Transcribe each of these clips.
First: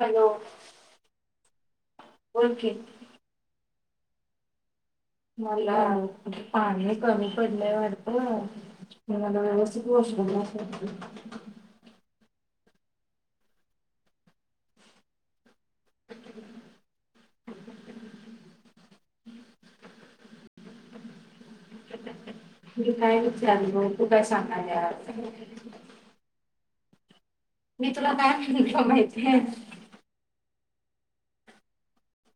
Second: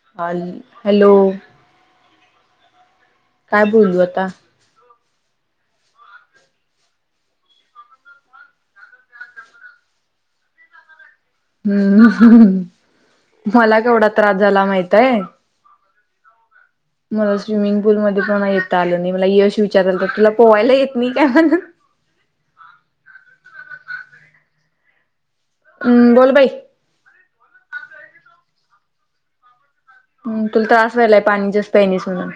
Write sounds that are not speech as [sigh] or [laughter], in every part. Hello hello! बोलकी! काय बोलू आता? मला पाणी कमी पडलंय वाटत म मला व्यवस्थित वॉशरूमला जायचं. हम्म मला केवढा त्रास झाला माहितय? मला स्विमिंग पूलमध्ये कोणा येता आलं नाही, मला यश विचाराल तर तुला पोवायला येत नाही काय म्हणून. मी काय विचारलं तू काय सांगायलीयास? हम्म बोल बाई! मी तुला काय म्हणलं माहितीय? हम तुला त्रास व्हायलाय पाणी जास्त पियालीस म्हणून.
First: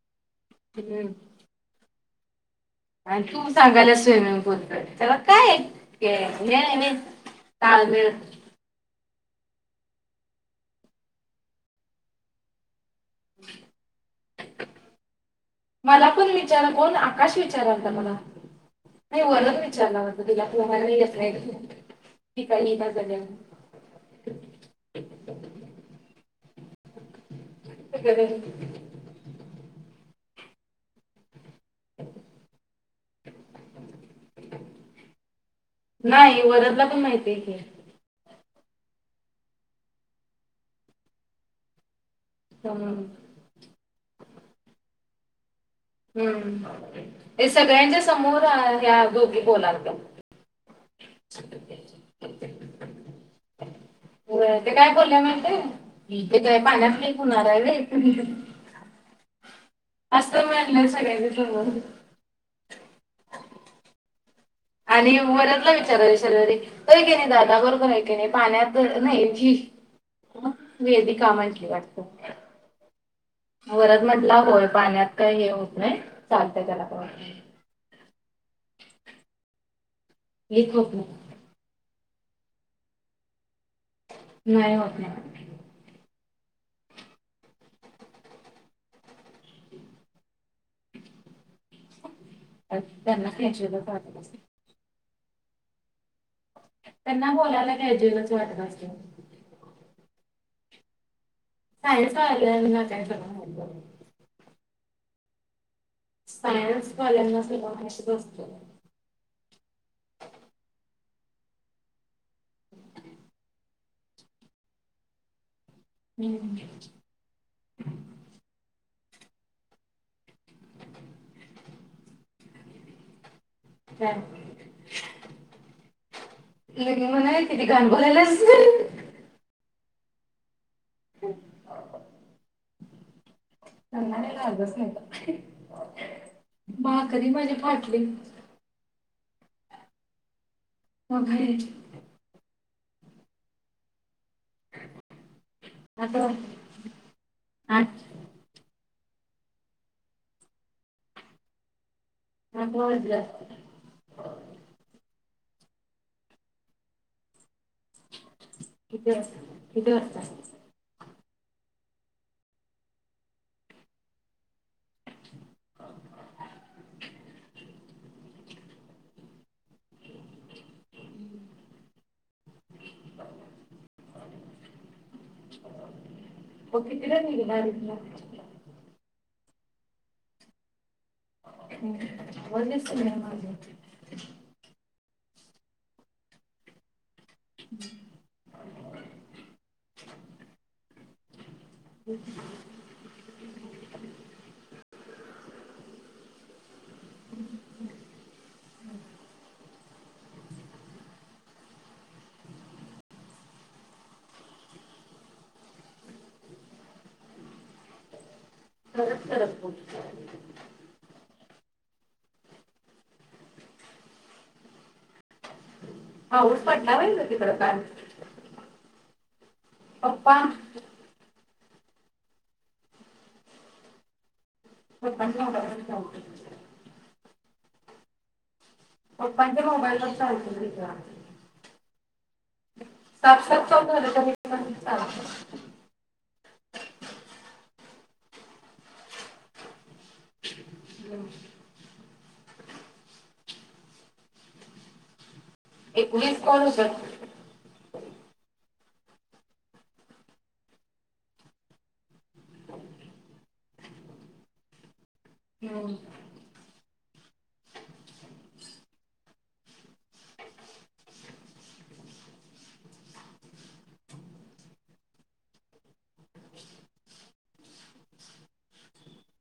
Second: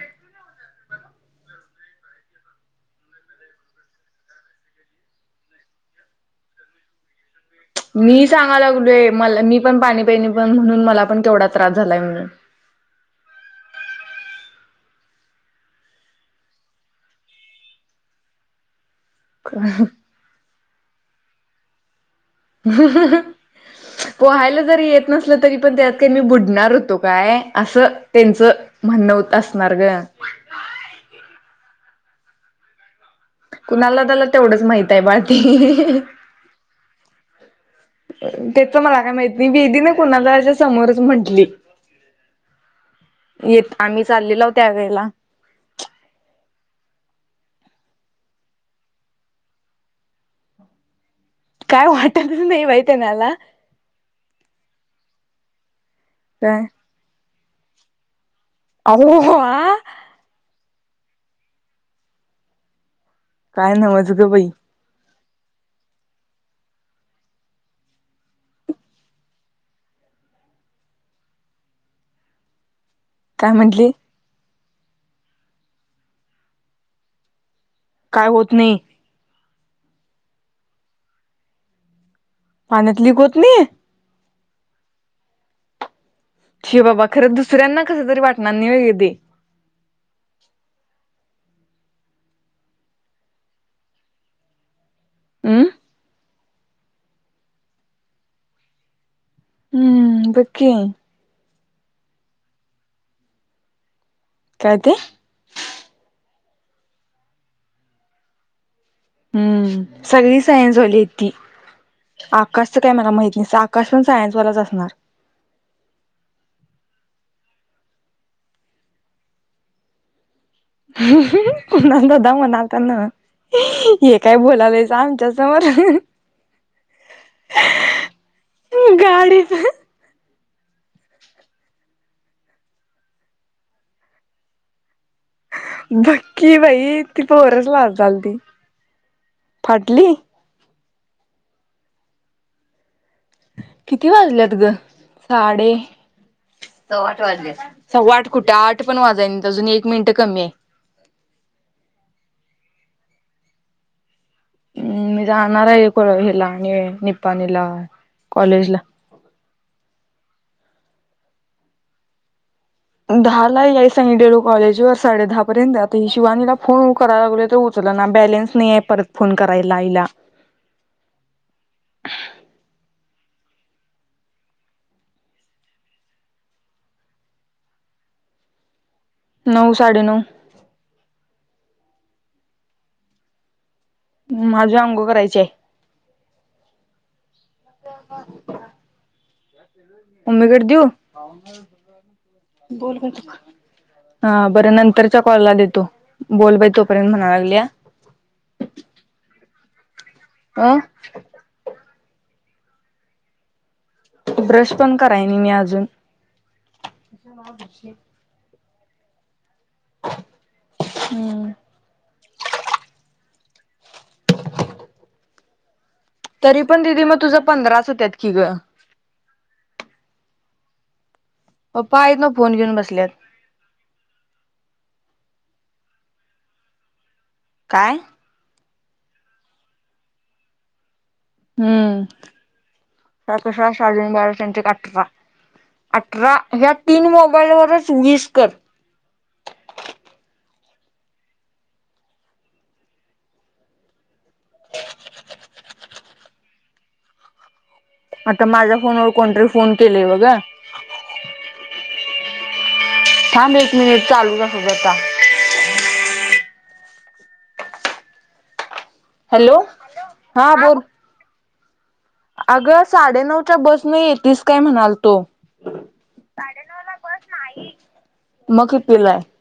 हम आणि तूप सांगायला स्विमिंग पूलकडे त्याला काय ताळमेळ मी सांगालागलोय मला मी पण पाणी पिली नाय म्हणून मला पण तेवढा त्रास झालाय म्हणून. [inaudible] मला कोण विचारा कोण आकाश विचारालता मला. नाही वरून विचारला होत तुला पोहायला येत का म्हणून. पोहायला जरी येत नसल तरी पण त्यात मी बु डणार होतो काय असं त्यांच म्हणणंत असणार ग! [inaudible] कुणाला त्याला तेवढंच माहित आहे बा [inaudible] नाही वरदला पण माहिती आहे की तेच मला काय माहती नाही, बेबी न कुणालाच्या समोरच म्हंटली. हम्म. येत आम्ही चाललेल्या हवं त्या वेळेला. हम्म, हे सगळ्यांच्या समोर ह्या दोघी बोलाल त्या! काय वाटतच नाही बाई त्यांनाला इठीके काय पाण्यातक होणार आहे र अवा सगळ्यांनी बरोर काय नमज ग पई आणि वर्यातला विचारावी शरीरी क नाही दादा बरोबर आहे क नाही पाण्यात नाही जी ह वीधी का माितली वाटते काय म्हंटली वरच म्हटलं होय पाण्यात काय हे होत नाही. चालत त्याला पण काय? होत नाही. लिखक पाण्यात लिक होत नये? नाही होत नाही. शि बाबा खरं दुसऱ्यांना कस तरी वाटणार नाही. व ग ते त्यांना ख्याचेलं अमं त्यांना बोलायला कॅज्युअल वाटत असत. हम्म बकी सायन्स वाल्यांनी काय करावे म्हणते काय ते सायन्स वाल्यांना सगळं माहितीच असतं. हम्म सगळी सायन्स वाली की आकाशच काय मला माहित नाहीस. आकाश पण सायन्सवालाच असणार! ह कुणाल दादा म्हणल त्यांन. हे काय बोलालंयच आमच्या समोर ल म्हणा तिती ग बलाच गाडीच ख हा हा नन मला आझ स्नेहित बाकीकी बाई ती माझी पोरच ला फाटली झालती. फाटली वघर किती वाजल्यात ग? साडे आता सव्वा आठ वाजले. ती सव्वा आठ कुठं आठ पण वाजाय अजून एक मिनट कमी हय. ह ब जास्त हम्म मी जाणार आहे. हहय ला निपाणीला कॉलेजला किती वात कितीे वात दहा ला याई सांगितलं. कॉलेज वर साडे दहा पर्यंत आता शिवानीला फोन करायला लागलो. उचल माझा ना बॅलेन्स नाहीय. परत फोन करायला. आईला ह [unintelligible] होकितिरा न मला नऊ साडे नऊ ह् वच माझ माझ्या आंघोळ करायचेय. [unintelligible] मम्मी कडे देऊ बोल हा बरं नंतरच्या कॉलला देतो. बोल बाई तोपर्यंत म्हणायला. हम् आह ब्रश पण करायनी मी अजून तरच सरल कोबीची भाजी हम् पाऊस तरी पण पडला दिदी म पाहिजे तुझं तिकडं काल पंधराच होतत. कि ग पप्पा पप्पा आहेत. ना फोन घेऊन बसल्यात पंधरा हजारच काउंट केले. काय पप्पांच्या मोबाईलवर चालतील तिथ सात सात हम्म कॉल झाले तरी शजनबाळ यांच्या पण अठरा चालतं. अठरा ह्या तीन मोबा [inaudible] लवर चस्कर हॅलो ह पुलीस कोण हो कर आता माझ्या फोनवर कोणतरी फोन केले बघा थांब एक मिनिट चालू का सोबता होम हॅलो हा बोल अगं साडे नऊच्या बस नाही येेतस काय म्हणाल तो साडे नऊ ला बस नाही मग कि पलायिती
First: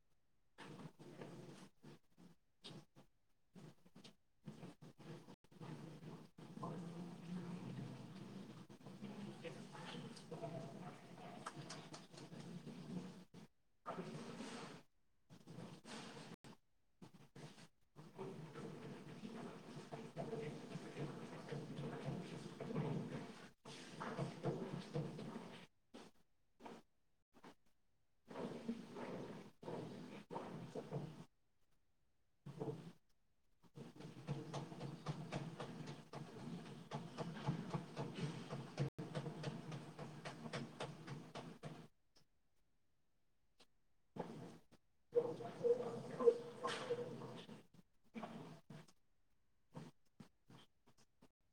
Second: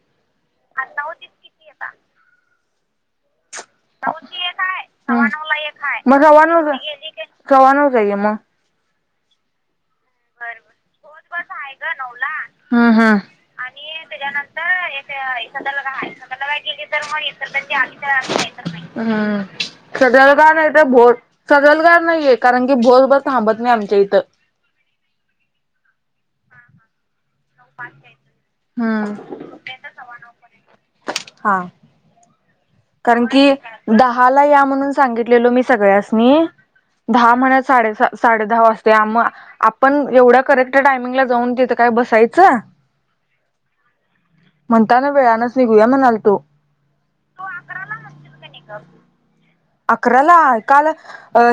जाऊची आहे काय सव्वा नऊला एक आहे ब बर हो बस आहे नवला आणि सदला राहा सदला का गेली तर म्हण तर त्यांची आ नाही सजलगार नाही तर भो सजरलगार नाहीये कारण की भोर बर थांबत नाही आमच्या इथं ह मम हा कारण की दहाला या म्हणून सांगितलेलो मी सगळ्यासनी द म्हण साडे दहा वाजतेग आपण एवढा करेक्ट टायमिंगला जाऊन देत का काय बसायचं म्हणता ना वेळानच निघूया म्हणाल तो तो अकरा ला आणत का नाही का अकराला काल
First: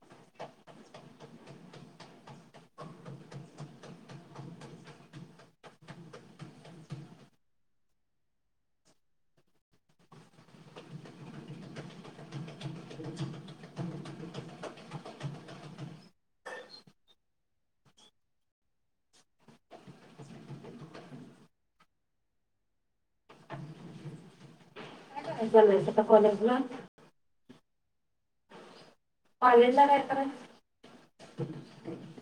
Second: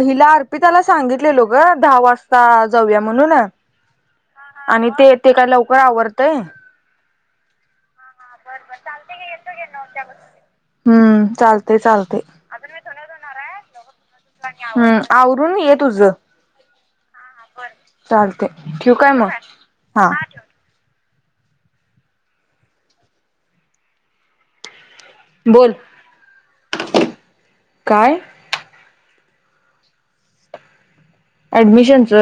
हिला अर्पिताला सांगितलेलो ग दहा वाजता जाऊया म्हणू ना ह आणि ते ते काय लवकर आवरतय बर बर चालतय की येतोकि नऊच्याबसनी हम्म चालतंय चालतंय हम् आवरून ये तुझ चालते ठेव काय मग हा बोल यच का कॉलेज ला काय कॉलेजला कायत ऍडमिशनच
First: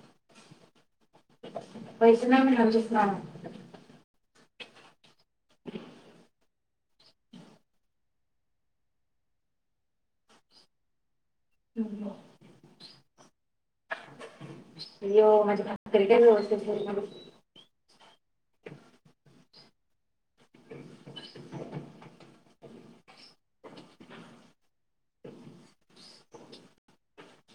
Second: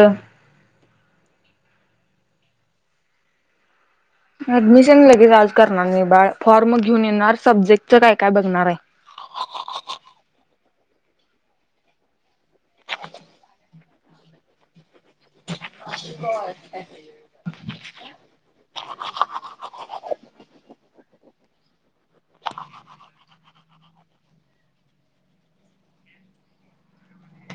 पैस ना मस ना ऍडमिशन लगेच आज करणार नाही बाळ फॉर्म घेऊन येणार सब्जेक्टच काय काय बघणार आहे ये माझ्या भाकरी काय व्यवस्थित...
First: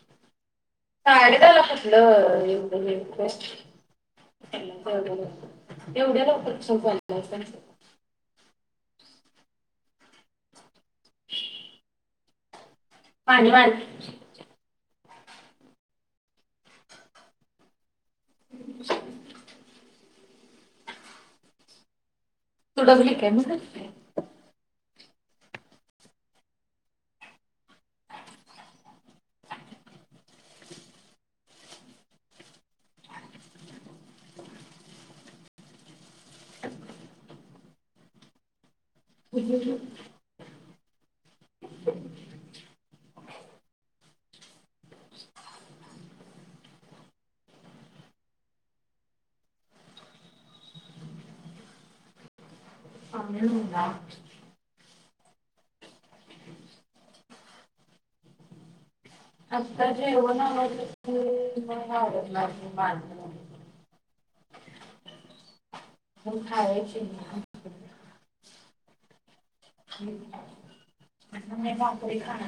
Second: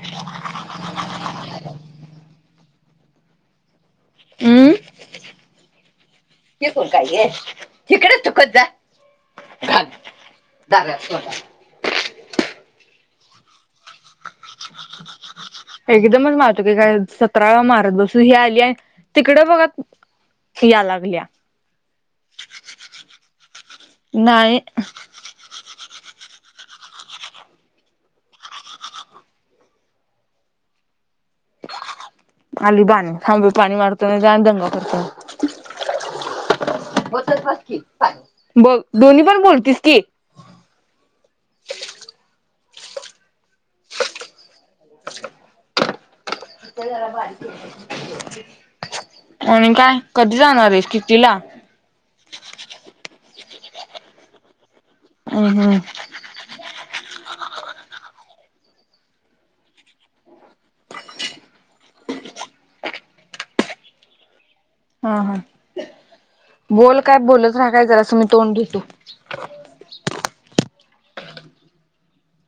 ह साडेदहाला कुठलं [unintelligible] हम एवढ्या लवकर छत बादलायदातायसा झाले जाट पाणी एकदमच माहत की काय सतरा मारत बसून ही आली आणि तिकडे बघा. ही या लागल्या.... तडा भ का आहे नाहीय [unintelligible] अली बानू थांब पाणी मारतो नही तर आणि दंगा करतन बास की पाच बग दोनी पण बोलतीस की इथं जरा बरकी आहे. आणि काय कधी जाणार आहेस कितीला.... आमन्या नव्हता हम हम आता जेवण आवरलं की मग आवरणार मागणं हा हा मग बोल खायची काय बोलच राहा काय जरा तुम्ही तोंड धुतो आता मी भाकरी खाणार...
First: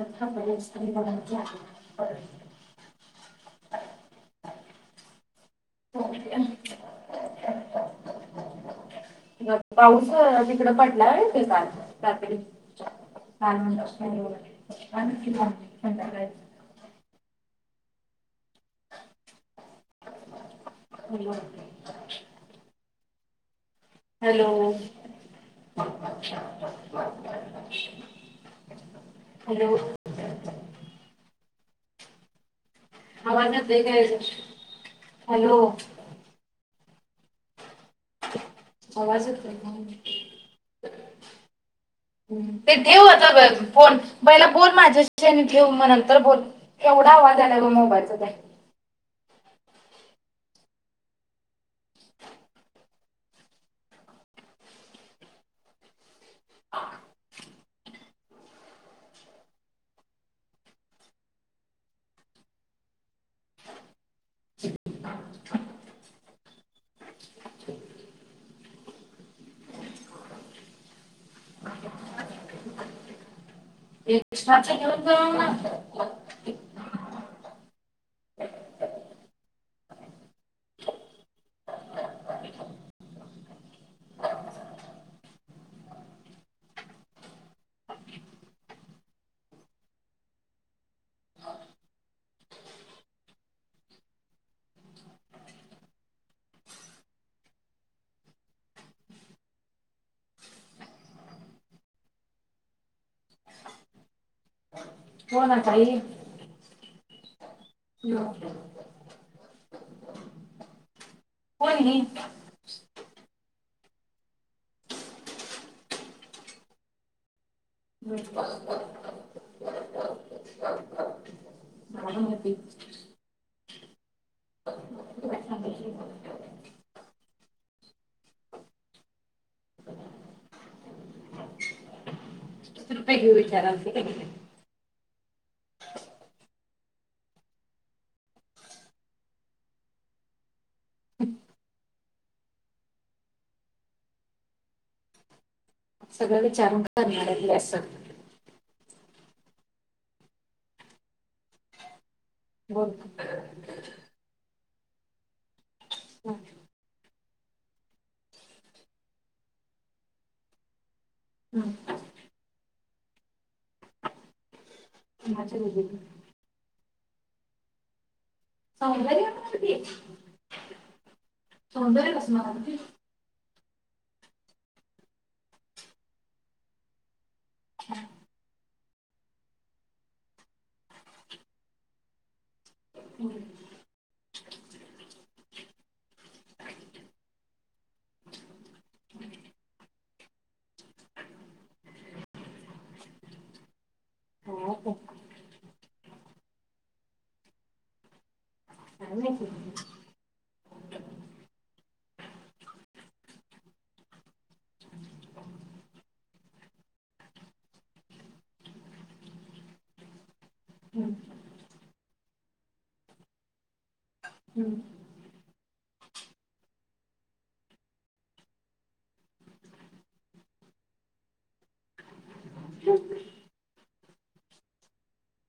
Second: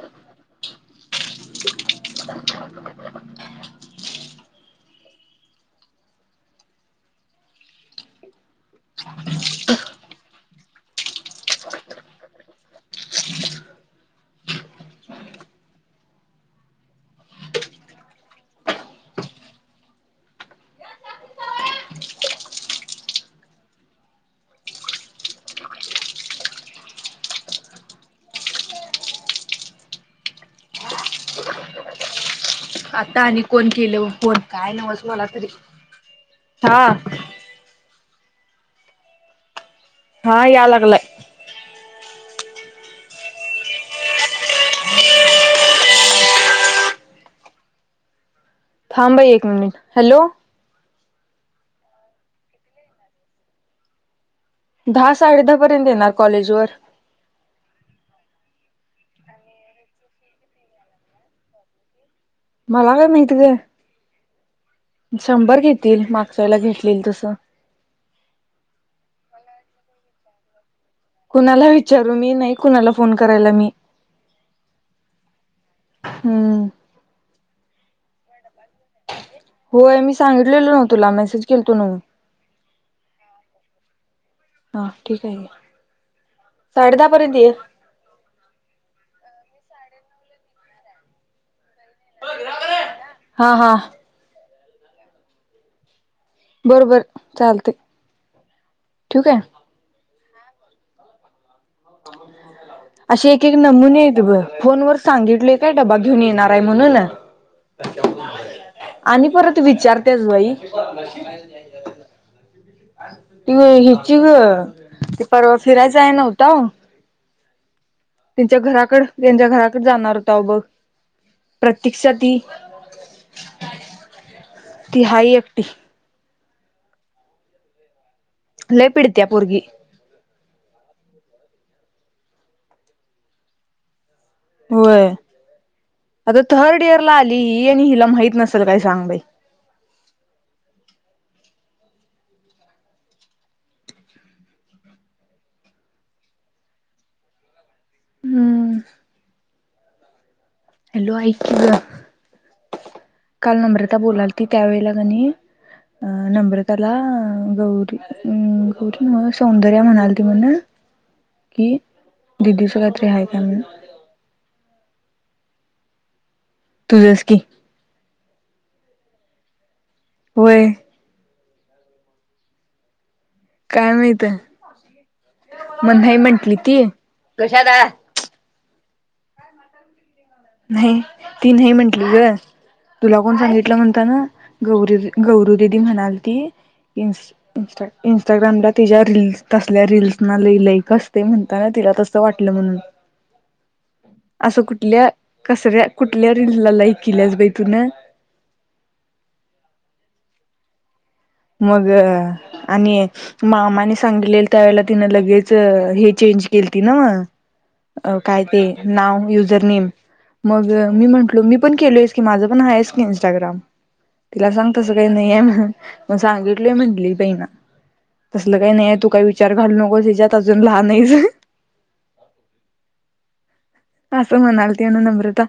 हचछ स्त पोगदी आली पाऊस तिकड पडलाय व्हय तिकडं काल रात्री आनंद असतोय कालच की मग संध्याकाळी ह मग हॅलो हॅलो आता आणि आवाज कोण येतोय केलं काय बग फोन काय नव्हच मला तरी हॅलो हा आवाज येतोय का.. हा या लागलाय ते ठेऊ आता फोन पहिला बोल माझ्याशी ठेऊ मग नंतर बोल एवढा आवाज आलाय बघ मोबाईलचा त्या.. थांब एक मिनिट हॅलो दहा साडे दहा पर्यंत येणार कॉलेज वर... मला काय माहित ग शंभर घेतील मागच्या वेळेला देतील तसं [unintelligible] कुणाला विचारू मी नाही कुणाला फोन करायला मी... एस्ट्राच घेऊन जा मग... हम्म होय मी सांगितलेलो नव तुला मेसेज केल तो नव... हा ठीक आहे साडे दहा पर्यंत ये हा हा बर बर चालतंय ठेवू काय. असे एक एक नमुने येत बग फोनवर.. हो ना सांगितलोय काय डबा ताई घेऊन येणार आहे म्हणून आणि परत विचारत्याच बई कोण ही ती ग हिची ग ती परवा फिराय जायाय नव्हताव त्यांच्या घराकड त्यांच्या घराकड जाणार होताव बघ प्रतिक्षा मॅडम ती होती ती हाय एकटी लय पिडत्या पोरगी विचारालती कने होय आता थर्ड इयर ला आली ही आणि हिला माहित नसल काय सांग ब हम् सगळं विचारून करणार आहे असं हम्म हॅलो ऐक की गं बोल काल नम्रता बोलालती त्यावेळेला की नई अं नम्रताला अं गौरी म्म गौरी [unintelligible] सौंदरय म्हणालती म्हणं हं. की दीदी चं कायतर हाय काय म्हणून माझ ब [unintelligible] तुझंच की सौंदर्य म्हणते. वय सौंदर्य कसं म्हणते? काय माहित-मग नाही म्हंटली ती कशात काय नाही ती नाही म्हटली गं तुला कोण सांगितलं म्हणता ना गौ-गौरू दिदी म्हणालती इंस्-इंस्टा-इंस्टाग्रामला तिच्या रिल्स-तसल्या रिल्सना लय लाईक असतंय म्हणताना तिला तसं वाटलं म्हणून [unintelligible] -असं ते? कुठल्या कसल्या-कुठल्या रिल्स ला लाईक किल्यास बाई तु न का नाही [unintelligible] मग अं आणि मामाने सांगितलेलं त्यावेळेला तिनं लगेच हेचे [unintelligible] केल्ती नव अं काय ते नाव युजर नेम मग अं मी हं. म्हंटलो मी पण केलोय चं की माझं पण आहे आहेस की इंस्टाग्राम तिला सांग हं. तसं काही नाहीय म्हणून सांगितलय म्हंटली बइना तसल काही नाही तू काही विचार घालू नको हच्यात अजून लहान आहेच हो [inaudible] असस म्हणालती न नम्रता